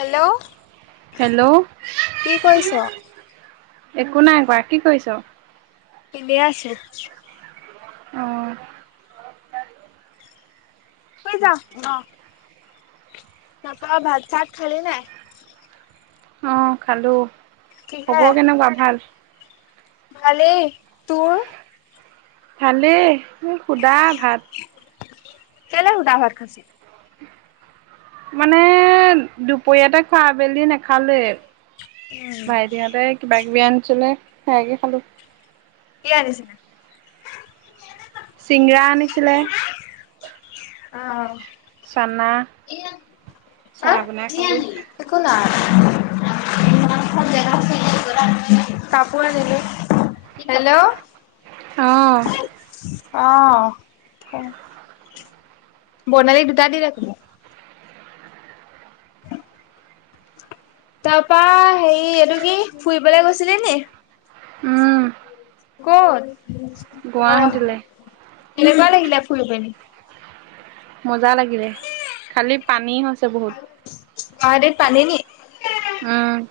Hello hello! কি কৰিছ? একো নাই কোৱা, কি কৰিছ? এনেই আছোঁ। অ'। [unintelligible] অ'। তা পা ভাত চাত খালি নাই? অ', খালোঁ কিহে? খবৰ কেনেকুৱা ভাল? ভালেই, তোৰ? ভালেই, শুদা ভাত। কেলে শুদা ভাত খাইছ? মানে দুপৰীয়াতে খোৱা, আবেলি নেখালোঁৱেই। উম। ভাইটিহঁতে কিবা কিবি আনিছিলে সেয়াকে খালোঁ। কি আনিছিলে? চিংৰা আনিছিলে। অ'। চানা চাহ বনাই খালো। [unintelligible] একো নাই, [unintelligible] কাপোৰ আনিলোঁ। হেল্ল'! অ'। অ', ক! বনালি দুটা দি [unintelligible] [inaudible] তাৰপা হেৰি এইটো কি ফুৰিবলে গৈছিলি নি? উম। ক'ত অ', গুৱাহাটীলে কেনেকুৱা লাগিলে ফুৰি পেনি? মজা লাগিলে, খালি পানী হৈছে বহুত। গুৱাহাটীত পানী নি? উম।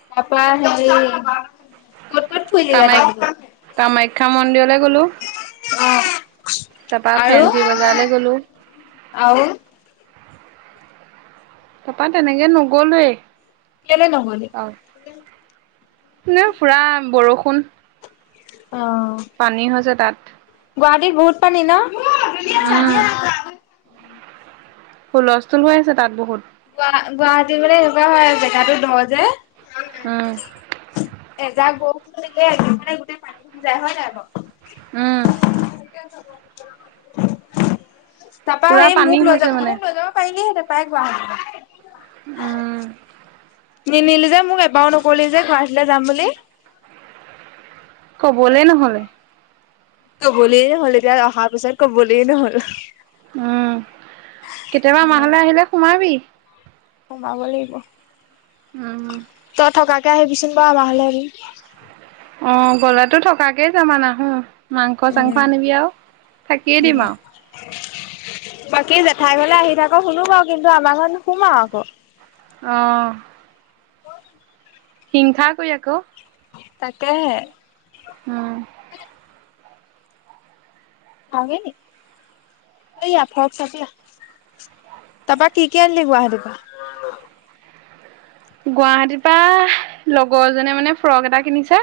[unintelligible] ক'ত ফুৰিলিগে তাৰপিছত কামাখ্যা কামাখ্যা মন্দিৰলৈ গ'লো। অ' তাপা আৰু ফেনঞ্চি বজাৰলৈ গ'লো। আৰু? তাৰাপা তেনেকে নগলোৱেই কেলে ন'গলি? অ', এনে পুৰা বৰষুণ। অ'। পানী হৈছে তাত। গুৱাহাটীট বহুত পানী উম ন'? হুলস্থুল হৈ আছে তাত বহুত। গ গুৱাহাটী মানে এনেকুৱা হয়, জেগাটো দ যে। উম। এজাক বৰষুন দিলে [unintelligible] মানে গোটেই পানীখনি যায় হয় নাই বাৰু? উম। তাৰাপা পুৰা হেৰী পানী মোক লৈ হৈছে যাব মানে মোক লৈ যাব পাৰিলি হেতেন। পাই গুৱাহটি লৈ। উম। নিনিলি যে মোক এবাৰও নকৰিলি যে, ঘৰাহাটীলৈ যাম বুলি। ক'বলে ন'হলে। ক'বলেই নহ'ল এতিয়া অহা পিছত কবলেই ন'হল। উম, কেতিয়াবা আমাৰ ঘৰলে আহিলে সোমাবি। সোমাব লাগিব। উম। তই থকাকে আহিবিচোন বাৰু আমাৰ ঘৰলে এদিন। অ', গলেতো থকাকেই যাম আৰু নাহো মাংস চাংস উম, আনিবি আৰু থাকিয়ে উম। দিম আৰু। বাকী জেঠাই ঘৰলে আহি থাক শুনো আৰু কিন্তু আমাৰ ঘৰত নোসোমাৱ আকৌ। অ'। হিংসা কৰি আকৌ। তাকেহে। উম। [unintelligible] সেইয়া ফ্ৰোগ চাবি আহ। তাৰপৰা কি কি আনিলি গুৱাহাটী পা? গুৱাহাটীৰ পৰা লগৰ এজনীয়ে মানে ফ্ৰক এটা কিনিছে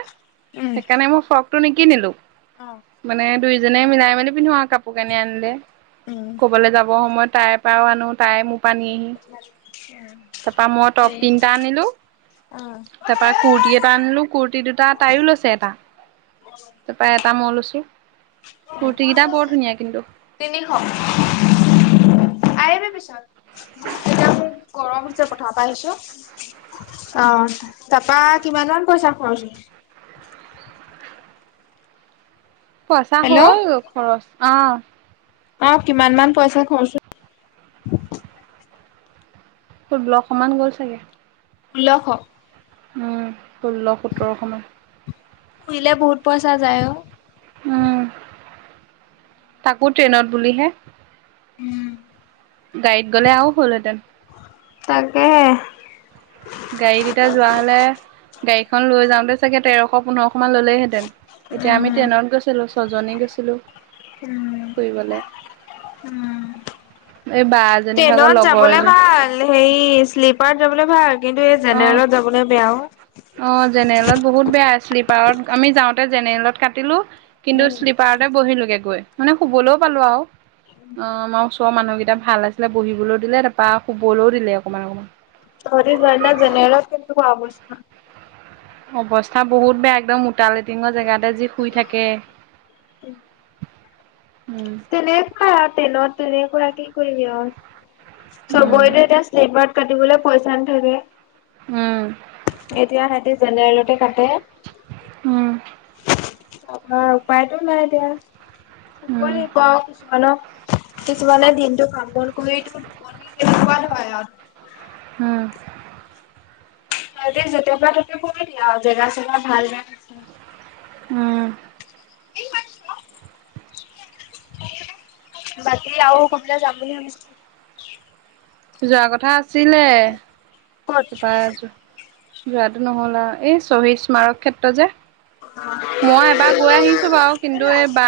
উম, সেইকাৰণে মোৰ ফ্ৰক টো নিকিনিলো অ মানে দুইজনে মিলাই মেলি পিন্ধো। কাপোৰ কানি আনিলে উম, ক'বালৈ যাবৰ সময়ত তাইৰ পৰাও আনো তাই মোৰ পৰা নিয়েহি। [unintelligible] তাৰপৰা মই টপ এইটো তিনিটা আনিলো অ তাৰপৰা কুুৰটি এটা আনিলো কুুৰ্তি দুটা তাইও লৈছে এটা তাৰপৰা এটা মই লৈছো। কুৰ্তী কেইটা বৰ ধুনীয়া কিন্তু। তিনিশ। আহিবি পিছত এতিয়া মোক গৰম উঠিছে পথাৰ পা আহিছো। অ', তাৰাপা কিমান মান মান পইচা খৰচ হ'ল? পইচা হেল্ল' হ'ল খৰচ অ'। অ', কিমান মান পইচা খৰচ হ'ল। ষোল্লশ মান গ'ল চাগে। ষোল্লশ। উম, ষোল্ল সোতৰশ। ফুৰিলে বহুত পইচা যায় অ'। উম, তাকো ট্ৰেইনত বুলিহে। গাড়ীত গ'লে আও হ'লহেঁতেন। তাকে। গাড়ীত এতিয়া যোৱা হ'লে, গাড়ীখন লৈ যাওঁতে চাগে তেৰশ পোন্ধৰশ মান ল'লেইহেঁতেন। এতিয়া আমি উম, ট্ৰেইনত গৈছিলোঁ ছজনী গৈছিলোঁ। উম, উম। এই বা এজনী ভাগৰ ট্ৰেইনত লগৰ যাবলে এজনী ভাল। হেৰি শ্লিপাৰত যাবলে ভাল, কিন্তু এই অ জেনেৰেলত যাবলে বেয়া অ'। অ', জেনেলত বহুত বেয়া। শ্লিপাৰত আমি যাওঁতে জেনেলত কাটিলোঁ কিন্তু শ্লি পাৰতে বহিলোঁগে গৈ মানে শুবলৈও পালোঁ আৰু অ', আমাৰ ওচৰৰ মানুহকেইটা ভাল আছিলে, বহিবলেও দিলে তাৰপা শুবলেও দিলে অকমান, অকণমান। তহঁতে যোৱা দিনা জেনেৰেলত কেনেকুৱা অৱস্থা? অৱস্থা বহুত বেয়া, একদম মোটা লেটিঙৰ জেগাতে যি শুই থাকে। [inaudible] উম তেনেকুৱা আৰু ট্ৰেইনত তেনেকুৱাই কি কৰিবি আৰু। উম চবৰেটো এতিয়া শ্লিপাৰত কাটিবলে পইচা নাথাকে। হয়। এতিয়া সিঁহতি জেনেৰেলতেই কাটে। উম। আমাৰ উপায়তটো নাই এতিয়া, উম। শুবই আৰু কিছুমানৰ, কিছুমানে দিনটো কাম বন কৰি টোপনী কেনেকুৱা হয় আৰু উম। তাকে য'তেই পাই ত'তে বহি দিয়ে আৰু জেগা ছেগা ভাল বেয়া নাচায়। উম। বাকী আও ক'ৰবালে যাম বুলি ভাব যোৱা কথা আছিলে, ক'ত? বাত যোৱাটো নহ'ল আৰু, এই শ্বহীদ স্মাৰক ক্ষেত্ৰ যে। মই এবাৰ গৈ আহিছোঁ বাৰু কিন্তু এই বা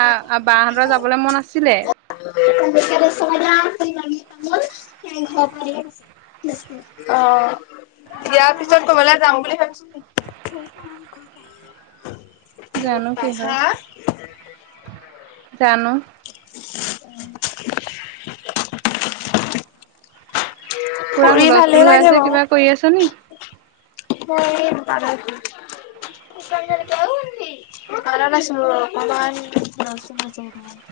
বাহতৰ যাবলেই মন আছিলে! [inaudible] [unintelligible] অ'। বিয়াৰ পিছত ক'বালে যাম বুলি ভাবিছ নেকি? জানো কি হয়! হা জানো! পুৰা ফুৰি ভালেই হুলস্থুল হৈ লাগে আছে, কিবা কৰি আছ নেকি? অ', এইসোপাই [unintelligible] [inaudible]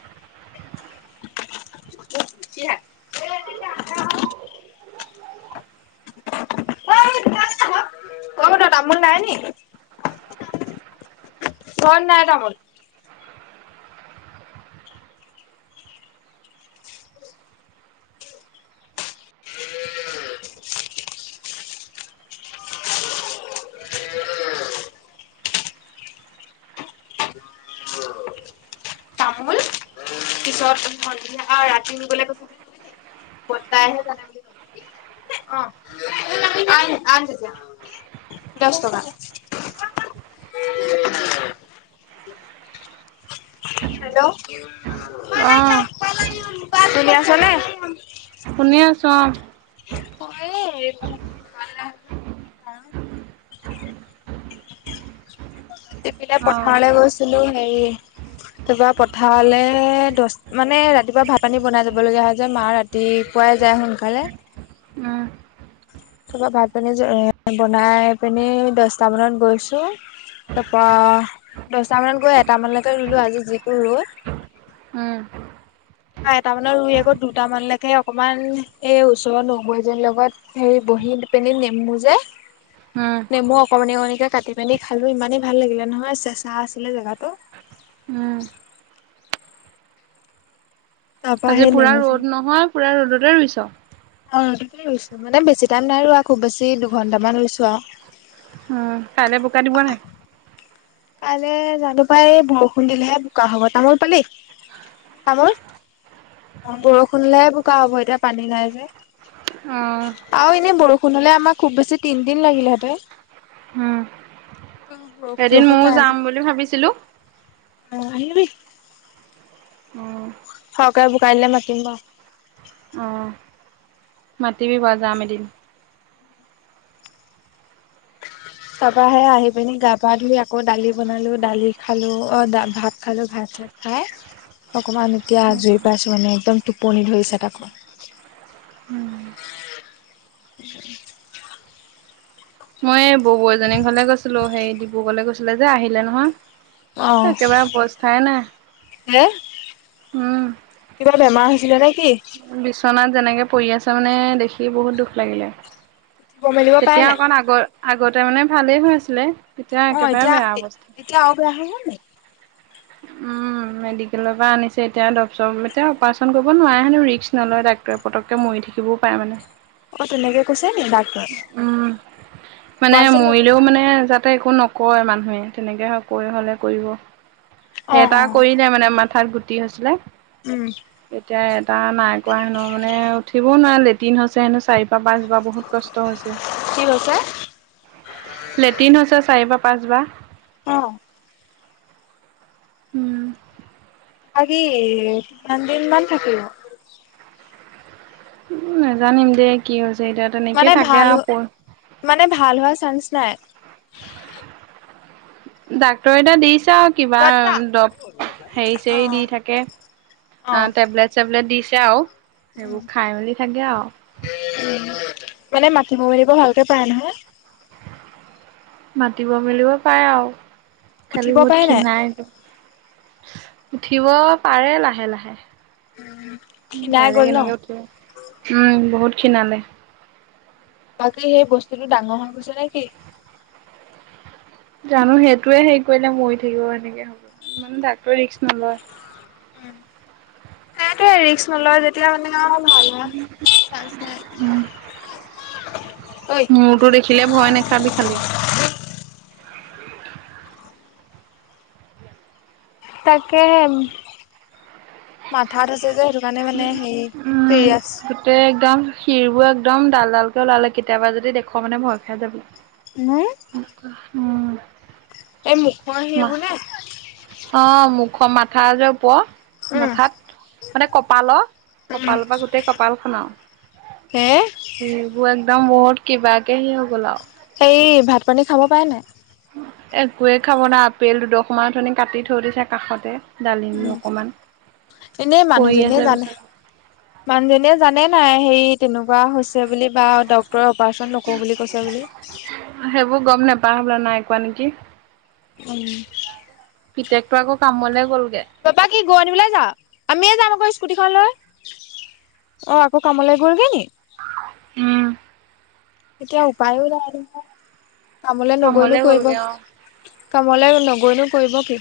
কি শাক? অ তামোল নাই নি? ঘৰত নাই তামোল। [inaudible] [inaudible] তামোল, পিছত সন্ধিয়া ৰাতি নিবলে কৈছে নকবি দেই বৰ্তাইহে জানে বুলি ক'। অ', [unintelligible] দহ টকা। হেল্ল'! অ'। শুনি আছ নে? শুনি আছোঁ অ'। মই এই হেৰি [unintelligible] ইপিনে পথাৰলে অ গৈছিলোঁ হেৰি তোমাৰ পথাৰলৈ দহ মানে ৰাতিপুৱা ভাত পানী বনাই যাব লগীয়া হয় যে মা ৰাতি দে কোৱাই যায় সোনকালে। উম। তোমাৰ ভাত পানী বনাই পিনি দছটা মানত গৈছো। তাৰপা দছটা মানত গৈ এটামানলৈকে ৰুলোঁ। আজি যিটো ৰ'দ উম। বা এটা মানৰ ৰুই আকৌ দুটামানলৈকে অকমান এই ওচৰত নব্বৈ এজনীৰ লগত। হেৰি বহী দি পিনে নেমু যে উম। নেমু অকমানি অকমানি কাটি পিনি খালোঁ। ইমানেই ভাল লাগিলে নহয়, চেঁচা আছিলে জেগাত টো। উম। তাৰপৰা আজি সেই পোৰা নেমু ৰ'দ চেমু নহয়, পোৰা ৰ'দতে ৰুইছোঁ। অ' ৰ'দতে ৰুইছোঁ, মানে বেছি টাইম নাই আৰু আৰু খুব বেছি দুঘন্টামান ৰুইছোঁ আৰু কাইলৈ বোকা দিব নাই? কাইলৈ জানো পাই এই বৰষুণ দিলেহে বোকা হ'ব, তামোল পালি, তামোল অ' বৰষুণ হ'লে বোকা হ'ব, এতিয়া পানী নাই যে। অ আৰু এনে বৰষুণ হ'লে আমাক খুব বেছি তিনদিন লাগিলেহেঁতেন। উম, বৰষুণ এদিন চৰষুণ ময়ো নাই যাম যে বুলি ভাবিছিলোঁ। অ' আহিবি। উম। সৰহকে বোকা দিলে মাতিম বাৰু। অ' মাতিবি বাৰু যাম এদিন। তাৰপাহে আহি পিনি গা পা ধুই আকৌ দালি বনালো, দালি খালোঁ অ' ভাত খালো ভাত চ খাই অকমান এতিয়া আজুৰি পাইছোঁ। মানে একদম টোপনি ধৰিছে তাকো। মই এই ববৌ এজনী ঘৰলৈ গৈছিলোঁ। থৈ সেই ডিব্ৰুগড়লৈ গৈছিলে যে আহিলে অ নহয় একেবাৰে অবস্থাই নাই, উম। কেতিয়াবা বেমাৰ হৈছিলে নেকি? বিচনাত যেনেকে পৰি আছে মানে দেখি বহুত দুখ লাগিলে। উঠিব মেলিব পাৰে তেতিয়া নাই অকণ আগ আগতে মানে ভালেই হৈছিলে। অ' এতিয়া এতিয়া আৰু বেয়া হৈ গ'ল নেকি? উম। মেডিকেলৰ পৰা আনিছে, এতিয়া এতিয়া অপাৰচন কৰিব নোৱাৰে হেনো ৰিস্ক নলয় ডা পতকে মৰি থাকিবও পাৰে মানে। অ' তেনেকে কৈছে ন ডাক্তৰ উম। অপাৰেচন ন- ততে একো নকয় মানুহে তেনেকে হয় কৈ হলে কৰিব সেই অ এটা অ কৰিলে মানে ম - থ্ৰাৰ্ড গুটি হৈছিলে। উম। এতিয়া এটা নাই কৰোৱা হেনো মানে উঠিবও নোৱাৰে লেটিন হৈছে হেনো চাৰি পাঁচ বহুত কষ্ট হৈছে, কি কৈছে? লেটিন চাৰিবাৰ, পাঁচ বাৰ। অ' উম। আজি কিমান দিন মান থাকিব? উম, নাজানিম দেই কি হৈছে এ তাত। মানে ভাল মানে ভাল হোৱা চান্স নাই। ডাক্তৰে এটা দিছে। কিবা বৰ্তা দব হেৰি চেৰি দি অ'। থাকে অ' টেবলেট। চেবলেৌ দিছে আৰু সেইবোৰ খাই মেলি থাকে আৰু। উম, মানে মাটি মেলিব ভালকে পাই নহয়। মাতিব মেলিব পাৰে আৰু, উঠিব খালি বহুত পাৰে নাই? খিনাই উঠিব, পাৰে লাহে লাহে। ক্ষীণাই ডাইৰেক্ গ'ল এনেকে ন' উঠিব, উম, বহুত খীণালে। বাকী সেই বস্তু টো, ডাঙৰ হৈ গৈছে নে কি? জানো, সেইটোৱে হেৰি কৰিলে মৰি থাকিব সেনেকে, মানে ডাক্তৰে ৰিক্স নলয়। উম, সেইটোৱে ৰিক্স নলয় যে এতিয়া মানে ভাল ঐ মোৰটো দেখিলে, ভয় নাখাবি খালি। তাকেহে, মাথা ধুইছোঁ যে মানে, মানে হেৰি, ফেৰি আছ। [unintelligible] ততে একদম, শিৰ বোৰ একদম, ডাল ডালকে ওলালে, কেতিয়াবা যদি দেখোঁ মানে, ভয় খাই যাব। নই, [unintelligible] [unintelligible] এই মুখৰ শিৰবোৰ নে? অ', মুখৰ মাথা যে ওপৰৰ, উম, মাথাত। মানে কপালৰ উম, কপালৰ, পৰা গোটেই কপাল খন আৰু হে। সেইবোৰ একদম, বহুত কিবা কে হেৰি হৈ গ'ল আৰু। হেৰি, ভাত পানী খাব পাৰেনে নোৱাৰে? একোৱে খাব নোৱাৰে আপেল দুদখৰ মান, কাটি থৈ দিছে কাষতে। ডালিম উম, অকমান এনেই পৰি মানুহজনীয়ে আছে জানে বিচনাত মানুহ জনীয়ে জানে নাই, হেৰি তেনেকুৱা হৈছে বুলি, বা ডক্তৰে অপাৰেচন নকৰোঁ বুলি কৈছে বুলি। [inaudible] সেইবোৰ গম নাপাওঁ হ'বলা, নাই কোৱা নেকি? উম, পিতেকটো আকৌ, কামলে গ'লগে। বাবা কি গৰু আনিবলৈ যাৱ, আমিয়ে যাম আকৌ স্কুটিখন লৈ। অ ', আকৌ কামলৈ গ'লগে নি? উম। এতিয়া উপায়ো নাই নহয়, কামলে নগৈনো কৰিব গ'লগে কি। অ। কামলৈ নগৈনো কৰিব কি?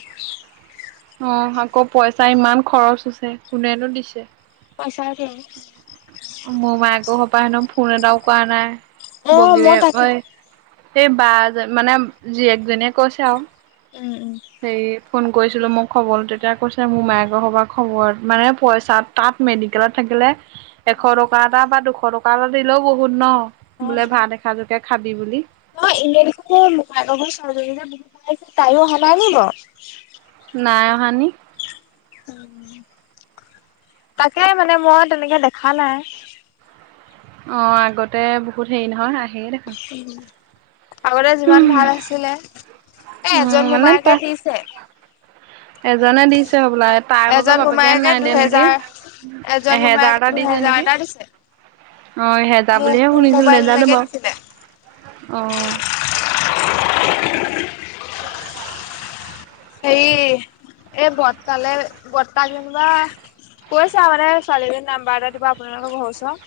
অ', আকৌ পইচা ইমান খৰচ আছে, কোনেনো দিছে। সচাঁকে। মােমায়েকৰ ঘৰৰ পৰা হেনো, ফোন এটাও কৰা নাই, অ মই বগীৰে তাকে ঐ সেই বাজন মানে, যিয়েক জনীয়ে কৈছে আৰু। উম, উম। হেৰি ফোন কৰিছিলোঁ। মোক খব তেতিয়া কৈছে, মোমায়েক সোপা খবৰ, মানে পইচা তাত মেডিকেলত থাকিলে এশ টকা এটা, বা দুশ টকা এটা দিলেও বহুত ন', বোলে ভাত এখা জকে খাবি বুলি। অ', এনে দেখোন যে, ভাৰ্গৱ [unintelligible] ছােৱালীজনী যে বহুত ভাল, তাইয়ো অহা নাই নেকি বাৰু। নাই অহা নেকি। তাকে মানে, মই তেনেকে দেখা নাই। অ', আগতে বহুত হেৰি নহয়, আহেই দেখোন। আগতে যিমান ভাল আছিলে, উম, এ-এজন মানে মোমায়েকে তা দিছে। এজনে দিছে হ'বলা তাই ভাগৰ এজন বাপেকে মোমায়েকে নাই দিয়া নেকি? দুহেজাৰ এজন মোমায়েকে এহেজাৰটা দিছে দুহেজাৰ নেকি? এটা দিছে অ', এহেজাৰ মোৰ বুলিহে মোৰ শুনিছিলোঁ, নজানো মোবাইললৈকে বাৰু, দিছিলে অহ। হেৰি, এই বৰ্তালে, বৰ্তা যেনিবা কৈছে মানে, ছোৱালীজনী নাম্বাৰ এটা দিবা, আপোনালোকৰ ঘৰৰ ওচৰৰ।